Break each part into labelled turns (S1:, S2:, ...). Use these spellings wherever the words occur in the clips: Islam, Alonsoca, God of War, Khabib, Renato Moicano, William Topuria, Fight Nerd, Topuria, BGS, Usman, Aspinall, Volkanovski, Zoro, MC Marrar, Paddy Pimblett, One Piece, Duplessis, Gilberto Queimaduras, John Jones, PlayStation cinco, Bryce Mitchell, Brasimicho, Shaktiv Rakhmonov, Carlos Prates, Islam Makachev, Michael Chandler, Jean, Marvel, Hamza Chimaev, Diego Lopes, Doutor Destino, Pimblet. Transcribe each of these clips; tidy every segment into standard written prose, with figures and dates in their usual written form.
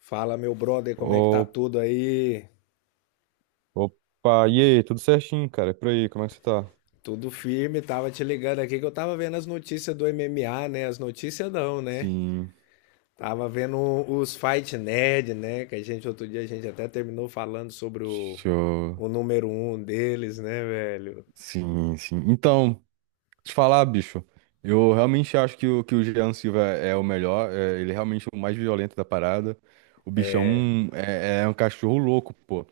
S1: Fala, meu brother, como é que tá
S2: Ô-
S1: tudo aí?
S2: Opa, e aí, tudo certinho, cara? E por aí, como é que você tá?
S1: Tudo firme, tava te ligando aqui que eu tava vendo as notícias do MMA, né? As notícias não, né?
S2: Sim,
S1: Tava vendo os Fight Nerd, né? Que a gente, outro dia, a gente até terminou falando sobre o,
S2: deixa eu...
S1: o número um deles, né, velho?
S2: Sim, sim. Então, te falar, bicho, eu realmente acho que o Jean Silva é o melhor, é, ele é realmente o mais violento da parada. O bichão é um cachorro louco, pô.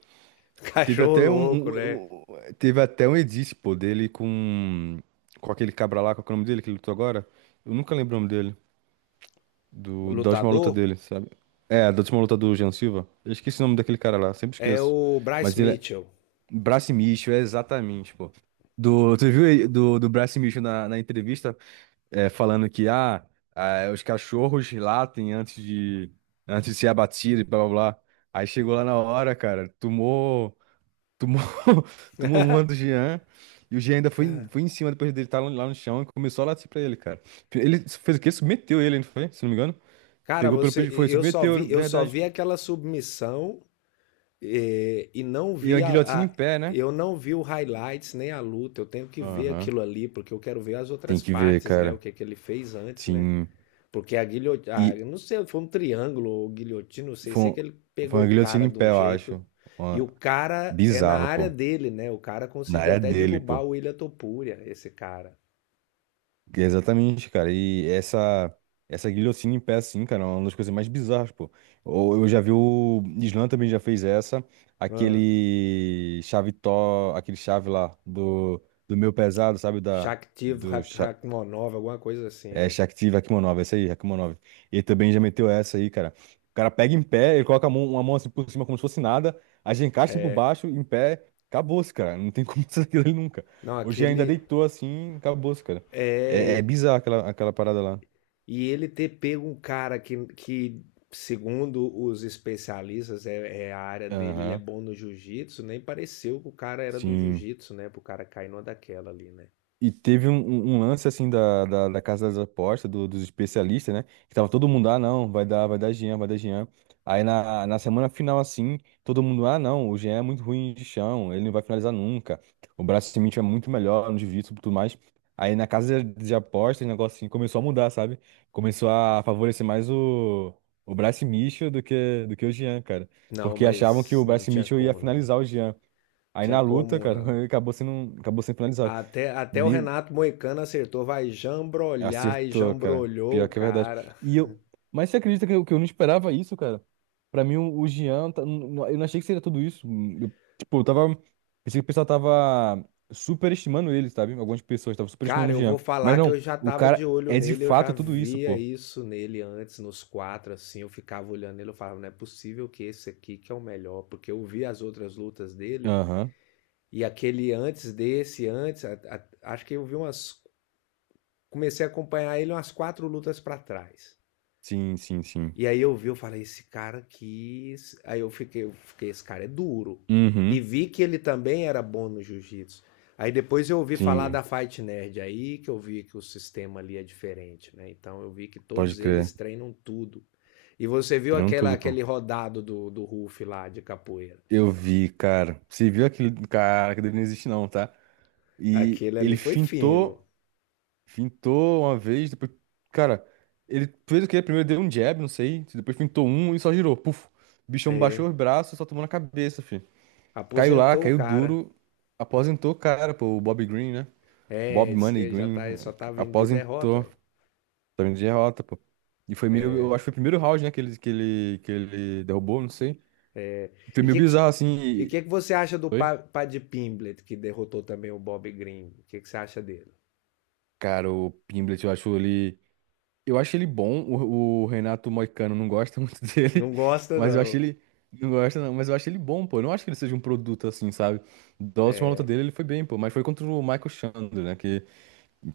S2: Teve
S1: Cachorro
S2: até um,
S1: louco, né?
S2: um- um- teve até um edit, pô, dele com aquele cabra lá, qual que é o nome dele que ele lutou agora? Eu nunca lembro o nome dele. Da última luta
S1: Lutador
S2: dele, sabe? É, da última luta do Jean Silva. Eu esqueci o nome daquele cara lá, sempre
S1: é
S2: esqueço.
S1: o Bryce
S2: Mas ele é.
S1: Mitchell.
S2: Brasimicho, é exatamente, pô. Do, tu viu ele- do, do Brasimicho na entrevista falando que os cachorros latem antes antes de ser abatido e blá blá blá. Aí chegou lá na hora, cara, tomou, tomou uma do Jean. E o Jean ainda
S1: Cara,
S2: foi em cima depois dele estar lá no chão e começou a latir pra ele, cara. Ele fez o quê? Submeteu ele, não foi? Se não me engano.
S1: cara,
S2: Pegou pelo
S1: você,
S2: peito, foi, submeteu, na
S1: eu só
S2: verdade.
S1: vi aquela submissão. É, e não
S2: E a
S1: vi
S2: guilhotina
S1: a,
S2: em
S1: a-
S2: pé, né?
S1: eu não vi o highlights nem a luta. Eu tenho que ver
S2: Aham.
S1: aquilo ali porque eu quero ver as
S2: Tem
S1: outras
S2: que ver,
S1: partes, né? O
S2: cara.
S1: que é que ele fez antes, né?
S2: Sim.
S1: Porque a guilhotina,
S2: E
S1: não sei, foi um triângulo ou guilhotina, não sei,
S2: foi,
S1: sei
S2: um-
S1: que ele
S2: foi
S1: pegou
S2: uma
S1: o
S2: guilhotina
S1: cara
S2: em
S1: de um
S2: pé, eu
S1: jeito.
S2: acho.
S1: E
S2: Uma-
S1: o cara é na
S2: Bizarro,
S1: área
S2: pô.
S1: dele, né? O cara
S2: Na
S1: conseguiu
S2: área
S1: até
S2: dele,
S1: derrubar
S2: pô.
S1: o William Topuria, esse cara.
S2: E exatamente, cara. Essa guilhotina em pé, assim, cara, é uma das coisas mais bizarras, pô. Ou eu já vi o Islam também já fez essa.
S1: Ah,
S2: Aquele chave tó, aquele chave lá do meu pesado, sabe? Da,
S1: Shaktiv
S2: do, cha-
S1: Hakmonov, alguma coisa assim,
S2: É,
S1: né?
S2: Shaktiv Rakhmonov, essa aí, Rakhmonov. Ele também já meteu essa aí, cara. O cara pega em pé, ele coloca a mão, uma mão assim por cima como se fosse nada, a gente encaixa por baixo, em pé, acabou-se, cara. Não tem como sair dele nunca.
S1: Não,
S2: Hoje ainda
S1: aquele
S2: deitou assim, acabou-se, cara. É, é
S1: é.
S2: bizarro aquela, aquela parada lá.
S1: E ele ter pego um cara que segundo os especialistas, é, é a área dele, ele é
S2: Aham,
S1: bom no jiu-jitsu, nem pareceu que o cara era do
S2: sim.
S1: jiu-jitsu, né? Pro cara cair numa daquela ali, né?
S2: E teve um lance assim da Casa das Apostas, dos especialistas, né? Que tava todo mundo, ah, não, vai dar Jean, vai dar Jean. Aí na semana final, assim, todo mundo, ah, não, o Jean é muito ruim de chão, ele não vai finalizar nunca. O braço cimento é muito melhor no divisa e tudo mais. Aí na Casa de Apostas, o negócio assim começou a mudar, sabe? Começou a favorecer mais o Bryce Mitchell do que o Jean, cara.
S1: Não,
S2: Porque achavam que
S1: mas
S2: o
S1: não
S2: Bryce
S1: tinha
S2: Mitchell ia
S1: como, não.
S2: finalizar o Jean. Aí
S1: Tinha
S2: na luta,
S1: como,
S2: cara, ele
S1: não.
S2: acabou sendo finalizado.
S1: Até o Renato Moicano acertou, vai jambrolhar e
S2: Acertou, cara.
S1: jambrolhou o
S2: Pior que é verdade.
S1: cara.
S2: E eu. Mas você acredita que eu não esperava isso, cara? Pra mim, o Jean. Eu não achei que seria tudo isso. Eu, tipo, eu tava. Pensei que o pessoal tava superestimando ele, sabe? Algumas pessoas estavam
S1: Cara,
S2: superestimando o
S1: eu vou
S2: Jean. Mas
S1: falar que
S2: não,
S1: eu já
S2: o
S1: tava de
S2: cara
S1: olho
S2: é de
S1: nele, eu já
S2: fato tudo isso,
S1: via
S2: pô.
S1: isso nele antes, nos quatro, assim, eu ficava olhando ele, eu falava, não é possível que esse aqui que é o melhor, porque eu vi as outras lutas dele,
S2: Aham.
S1: e aquele antes desse, antes, acho que eu vi umas, comecei a acompanhar ele umas quatro lutas para trás.
S2: Sim, sim, sim.
S1: E aí eu vi, eu falei, esse cara aqui. Aí eu fiquei, esse cara é duro. E
S2: Uhum.
S1: vi que ele também era bom no jiu-jitsu. Aí depois eu ouvi falar da
S2: Sim,
S1: Fight Nerd, aí que eu vi que o sistema ali é diferente, né? Então eu vi que
S2: pode
S1: todos eles
S2: crer.
S1: treinam tudo. E você viu
S2: Treinando
S1: aquela,
S2: tudo, pô.
S1: aquele rodado do Ruf lá de capoeira.
S2: Eu vi, cara. Você viu aquele cara que dele não existe, não, tá? E
S1: Aquele ali
S2: ele
S1: foi fino.
S2: fintou. Fintou uma vez, depois. Cara, ele fez o quê? Primeiro deu um jab, não sei. Depois fintou um e só girou. Puf. O bichão baixou os braços e só tomou na cabeça, filho. Caiu lá,
S1: Aposentou o
S2: caiu
S1: cara.
S2: duro. Aposentou, o cara, pô. O Bob Green, né?
S1: É,
S2: Bob
S1: disse
S2: Money
S1: que já
S2: Green.
S1: tá, só tá vindo de derrota.
S2: Aposentou.
S1: É.
S2: Também de derrota, pô. E foi meio. Eu acho que foi o primeiro round, né? Que ele derrubou, não sei. Foi
S1: E o
S2: meio
S1: que,
S2: bizarro, assim.
S1: e
S2: E-
S1: que, que você acha do
S2: Foi?
S1: Paddy Pimblet, que derrotou também o Bob Green? O que, que você acha dele?
S2: Cara, o Pimblet, eu acho ele. Eu acho ele bom, o Renato Moicano não gosta muito dele,
S1: Não gosta,
S2: mas eu acho
S1: não.
S2: ele. Não gosta, não, mas eu acho ele bom, pô. Eu não acho que ele seja um produto assim, sabe? Da última luta dele, ele foi bem, pô. Mas foi contra o Michael Chandler, né? Que,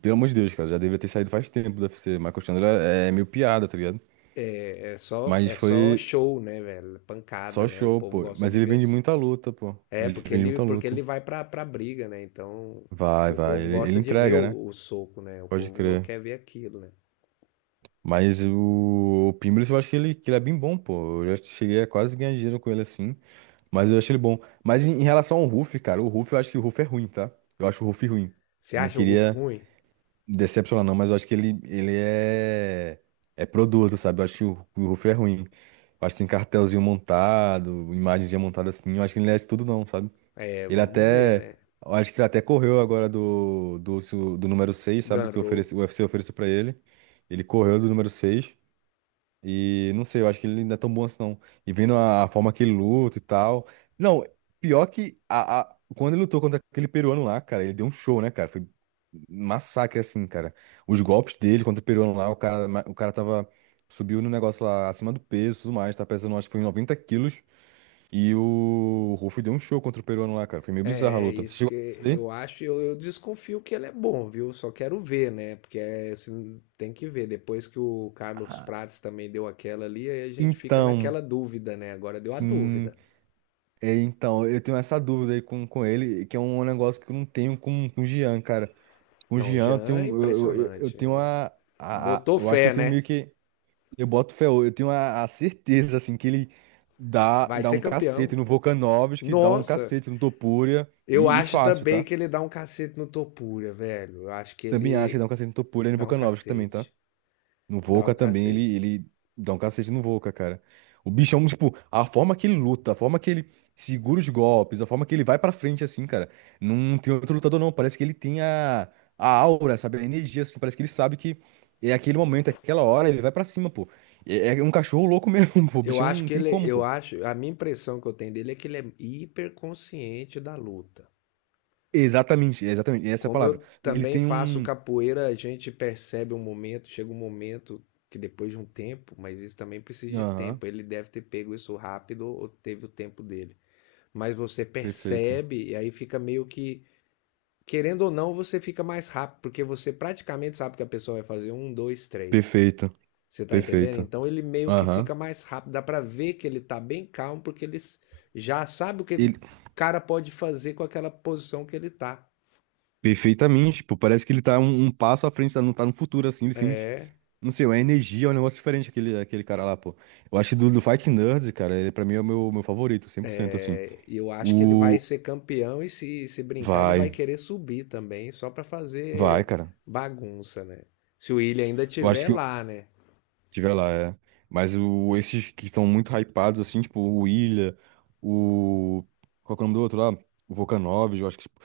S2: pelo amor de Deus, cara, já deveria ter saído faz tempo do UFC. Michael Chandler é meio piada, tá ligado?
S1: É,
S2: Mas
S1: é
S2: foi
S1: só show, né, velho? É Pancada,
S2: só
S1: né? O
S2: show,
S1: povo
S2: pô.
S1: gosta
S2: Mas
S1: de
S2: ele
S1: ver.
S2: vende muita luta, pô.
S1: É,
S2: Ele vende muita
S1: porque
S2: luta.
S1: ele vai pra briga, né? Então,
S2: Vai,
S1: o
S2: vai.
S1: povo
S2: Ele
S1: gosta de ver
S2: entrega, né?
S1: o soco, né? O
S2: Pode
S1: povo
S2: crer.
S1: quer ver aquilo, né?
S2: Mas o Pimblis, eu acho que ele é bem bom, pô. Eu já cheguei a quase ganhar dinheiro com ele assim. Mas eu acho ele bom. Mas em, em relação ao Ruff, cara, o Ruff, eu acho que o Ruff é ruim, tá? Eu acho o Ruff ruim.
S1: Você
S2: Não
S1: acha o Ruff
S2: queria
S1: ruim?
S2: decepcionar, não, mas eu acho ele é, é produto, sabe? Eu acho que o Ruff é ruim. Eu acho que tem cartelzinho montado, imagenzinha montada assim. Eu acho que ele não é isso tudo, não, sabe?
S1: É,
S2: Ele
S1: vamos ver,
S2: até.
S1: né?
S2: Eu acho que ele até correu agora do número 6 sabe? Que
S1: Ganrou.
S2: oferece, o UFC ofereceu pra ele. Ele correu do número 6 e não sei, eu acho que ele não é tão bom assim, não. E vendo a forma que ele luta e tal. Não, pior que quando ele lutou contra aquele peruano lá, cara, ele deu um show, né, cara? Foi um massacre, assim, cara. Os golpes dele contra o peruano lá, o cara tava. Subiu no negócio lá acima do peso e tudo mais, tá pesando, acho que foi 90 quilos. E o Ruff deu um show contra o peruano lá, cara. Foi meio bizarra a
S1: É, é
S2: luta. Você
S1: isso
S2: chegou
S1: que
S2: a assistir isso daí?
S1: eu acho. Eu desconfio que ele é bom, viu? Só quero ver, né? Porque é, assim, tem que ver. Depois que o Carlos
S2: Ah,
S1: Prates também deu aquela ali, aí a gente fica
S2: então,
S1: naquela dúvida, né? Agora deu a
S2: sim.
S1: dúvida.
S2: É, então, eu tenho essa dúvida aí com ele, que é um negócio que eu não tenho com o Jean, cara. Com o
S1: Não,
S2: Jean, eu
S1: Jean é
S2: eu
S1: impressionante.
S2: tenho uma,
S1: Botou
S2: eu acho que eu
S1: fé,
S2: tenho meio
S1: né?
S2: que, eu boto fé, eu tenho a certeza, assim, que ele
S1: Vai
S2: dá
S1: ser
S2: um
S1: campeão.
S2: cacete no Volkanovski, dá um
S1: Nossa!
S2: cacete no Topuria,
S1: Eu
S2: e
S1: acho
S2: fácil,
S1: também
S2: tá?
S1: que ele dá um cacete no Topuria velho. Eu acho que
S2: Também acho que dá um
S1: ele
S2: cacete no Topuria e no
S1: dá um
S2: Volkanovski também, tá?
S1: cacete.
S2: O
S1: Dá um
S2: Volca também,
S1: cacete.
S2: ele dá um cacete no Volca, cara. O bichão, tipo, a forma que ele luta, a forma que ele segura os golpes, a forma que ele vai pra frente, assim, cara. Não tem outro lutador, não. Parece que ele tem a aura, sabe? A energia, assim. Parece que ele sabe que é aquele momento, é aquela hora, ele vai pra cima, pô. É, é um cachorro louco mesmo, pô. O
S1: Eu
S2: bichão
S1: acho
S2: não
S1: que
S2: tem
S1: ele,
S2: como,
S1: eu
S2: pô.
S1: acho, a minha impressão que eu tenho dele é que ele é hiperconsciente da luta.
S2: Exatamente, exatamente. Essa é a
S1: Como eu
S2: palavra. Ele
S1: também
S2: tem
S1: faço
S2: um.
S1: capoeira, a gente percebe um momento, chega um momento que depois de um tempo, mas isso também precisa de
S2: Aham,
S1: tempo. Ele deve ter pego isso rápido ou teve o tempo dele. Mas você
S2: perfeito.
S1: percebe e aí fica meio que querendo ou não, você fica mais rápido, porque você praticamente sabe que a pessoa vai fazer um, dois, três.
S2: Perfeito,
S1: Você tá entendendo?
S2: perfeito.
S1: Então ele meio que
S2: Aham.
S1: fica mais rápido, dá pra ver que ele tá bem calmo, porque já sabe o que o cara pode fazer com aquela posição que ele tá.
S2: Perfeitamente, tipo, parece que ele tá um passo à frente, tá tá no futuro, assim, ele sente,
S1: É,
S2: não sei, uma energia, é um negócio diferente aquele, aquele cara lá, pô. Eu acho que do Fighting Nerds, cara, ele pra mim é o meu, meu favorito, 100% assim.
S1: é, e eu acho que ele vai
S2: O...
S1: ser campeão e se brincar, ele vai
S2: Vai,
S1: querer subir também, só pra
S2: vai,
S1: fazer
S2: cara.
S1: bagunça, né? Se o Willian ainda
S2: Eu acho
S1: tiver
S2: que o...
S1: lá, né?
S2: Tiver lá, é. Mas o, esses que estão muito hypados, assim, tipo, o Ilha, o... Qual que é o nome do outro lá? O Volkanovski, eu acho que, tipo,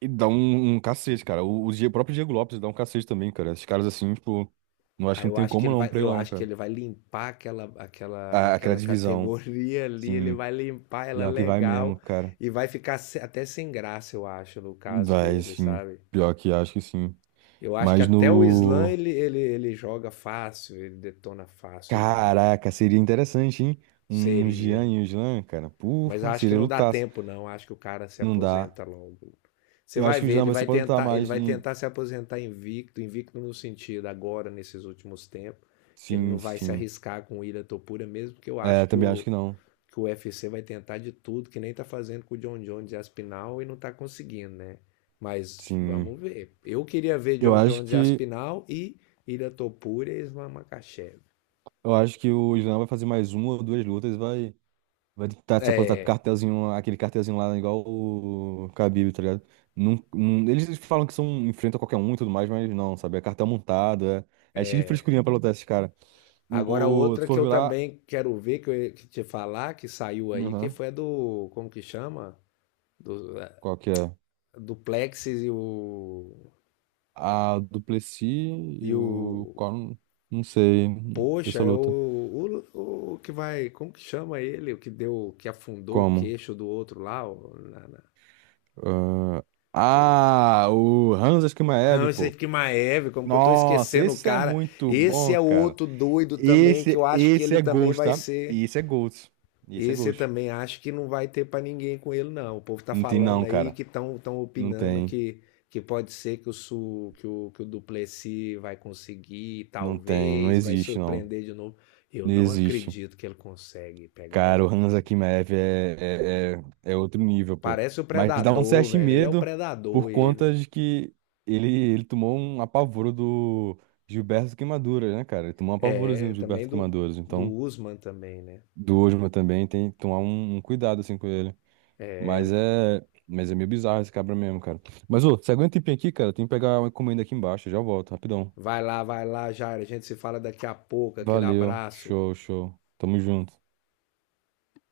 S2: ele dá um cacete, cara. O próprio Diego Lopes dá um cacete também, cara. Esses caras, assim, tipo, não acho que
S1: Aí
S2: não
S1: eu
S2: tem
S1: acho que
S2: como
S1: ele
S2: não
S1: vai,
S2: pra ele
S1: eu
S2: não,
S1: acho que
S2: cara.
S1: ele vai limpar
S2: A- aquela
S1: aquela
S2: divisão,
S1: categoria ali, ele
S2: sim.
S1: vai limpar ela
S2: Pior que vai mesmo,
S1: legal
S2: cara.
S1: e vai ficar até sem graça, eu acho, no caso
S2: Vai,
S1: dele,
S2: sim.
S1: sabe?
S2: Pior que acho que sim.
S1: Eu acho que
S2: Mas
S1: até o Slam
S2: no.
S1: ele joga fácil, ele detona fácil o Slam.
S2: Caraca, seria interessante, hein? Um Jean
S1: Seria.
S2: e um Islam, cara.
S1: Mas
S2: Porra,
S1: acho que
S2: seria
S1: não dá
S2: lutaço.
S1: tempo, não. Acho que o cara se
S2: Não dá.
S1: aposenta logo. Você
S2: Eu acho
S1: vai
S2: que o
S1: ver,
S2: Islam vai se aposentar
S1: ele
S2: mais.
S1: vai
S2: Em-
S1: tentar se aposentar invicto, invicto no sentido agora nesses últimos tempos. Ele não
S2: Sim,
S1: vai se
S2: sim.
S1: arriscar com o Ira Topura mesmo, porque eu
S2: É,
S1: acho
S2: também acho que não.
S1: que o U F C vai tentar de tudo, que nem tá fazendo com o John Jones e Aspinal e não tá conseguindo, né? Mas
S2: Sim.
S1: vamos ver. Eu queria ver
S2: Eu
S1: John
S2: acho
S1: Jones e
S2: que.
S1: Aspinal e Ira Topura e Islam Makachev.
S2: Eu acho que o Islam vai fazer mais uma ou duas lutas e vai. Vai tentar se aposentar com
S1: É,
S2: cartelzinho, aquele cartelzinho lá, igual o Khabib, tá ligado? Eles falam que são, enfrentam qualquer um e tudo mais, mas não, sabe? É cartel montado, é, é cheio de frescurinha pra lutar esses caras.
S1: agora
S2: O, tu
S1: outra que
S2: for
S1: eu
S2: ver lá,
S1: também quero ver, que eu ia te falar, que saiu aí, que
S2: aham,
S1: foi a do, como que chama? Do,
S2: qual que é?
S1: do Plexis e
S2: A Duplessis e o...
S1: o,
S2: Qual, não sei,
S1: poxa,
S2: dessa
S1: é
S2: luta.
S1: o que vai, como que chama ele? O que deu, que afundou o
S2: Como?
S1: queixo do outro lá, na,
S2: ah,
S1: pô.
S2: ah, o Hamza
S1: Ah,
S2: Chimaev,
S1: esse aí
S2: pô.
S1: que Maeve, como que eu tô
S2: Nossa,
S1: esquecendo o
S2: esse é
S1: cara?
S2: muito
S1: Esse
S2: bom,
S1: é o
S2: cara.
S1: outro doido também, que eu
S2: Esse,
S1: acho que
S2: esse
S1: ele
S2: é
S1: também
S2: Ghost,
S1: vai
S2: tá?
S1: ser.
S2: Esse é Ghost. Esse é
S1: Esse eu
S2: Ghost.
S1: também acho que não vai ter para ninguém com ele, não. O povo tá
S2: Não tem
S1: falando
S2: não,
S1: aí
S2: cara.
S1: que estão tão
S2: Não
S1: opinando
S2: tem.
S1: que pode ser que que o Duplessis vai conseguir,
S2: Não tem. Não
S1: talvez, vai
S2: existe, não.
S1: surpreender de novo. Eu
S2: Não
S1: não
S2: existe.
S1: acredito que ele consegue pegar
S2: Cara,
S1: o.
S2: o Hansa Kimmerer é, é, é, é outro nível, pô.
S1: Parece o
S2: Mas dá um
S1: Predador,
S2: certo
S1: velho. Ele é o
S2: medo por
S1: Predador, ele,
S2: conta
S1: velho.
S2: de que ele, ele tomou um apavoro do Gilberto Queimaduras, né, cara? Ele tomou um apavorozinho
S1: É,
S2: do
S1: também
S2: Gilberto
S1: do,
S2: Queimaduras.
S1: do
S2: Então,
S1: Usman também, né?
S2: do Osma também tem que tomar um cuidado, assim, com ele.
S1: É, o-
S2: Mas é. Mas é meio bizarro esse cabra mesmo, cara. Mas, ô, você aguenta um tempinho aqui, cara? Tem que pegar uma encomenda aqui embaixo. Eu já volto, rapidão.
S1: vai lá, Jair. A gente se fala daqui a pouco. Aquele
S2: Valeu.
S1: abraço.
S2: Show, show. Tamo junto.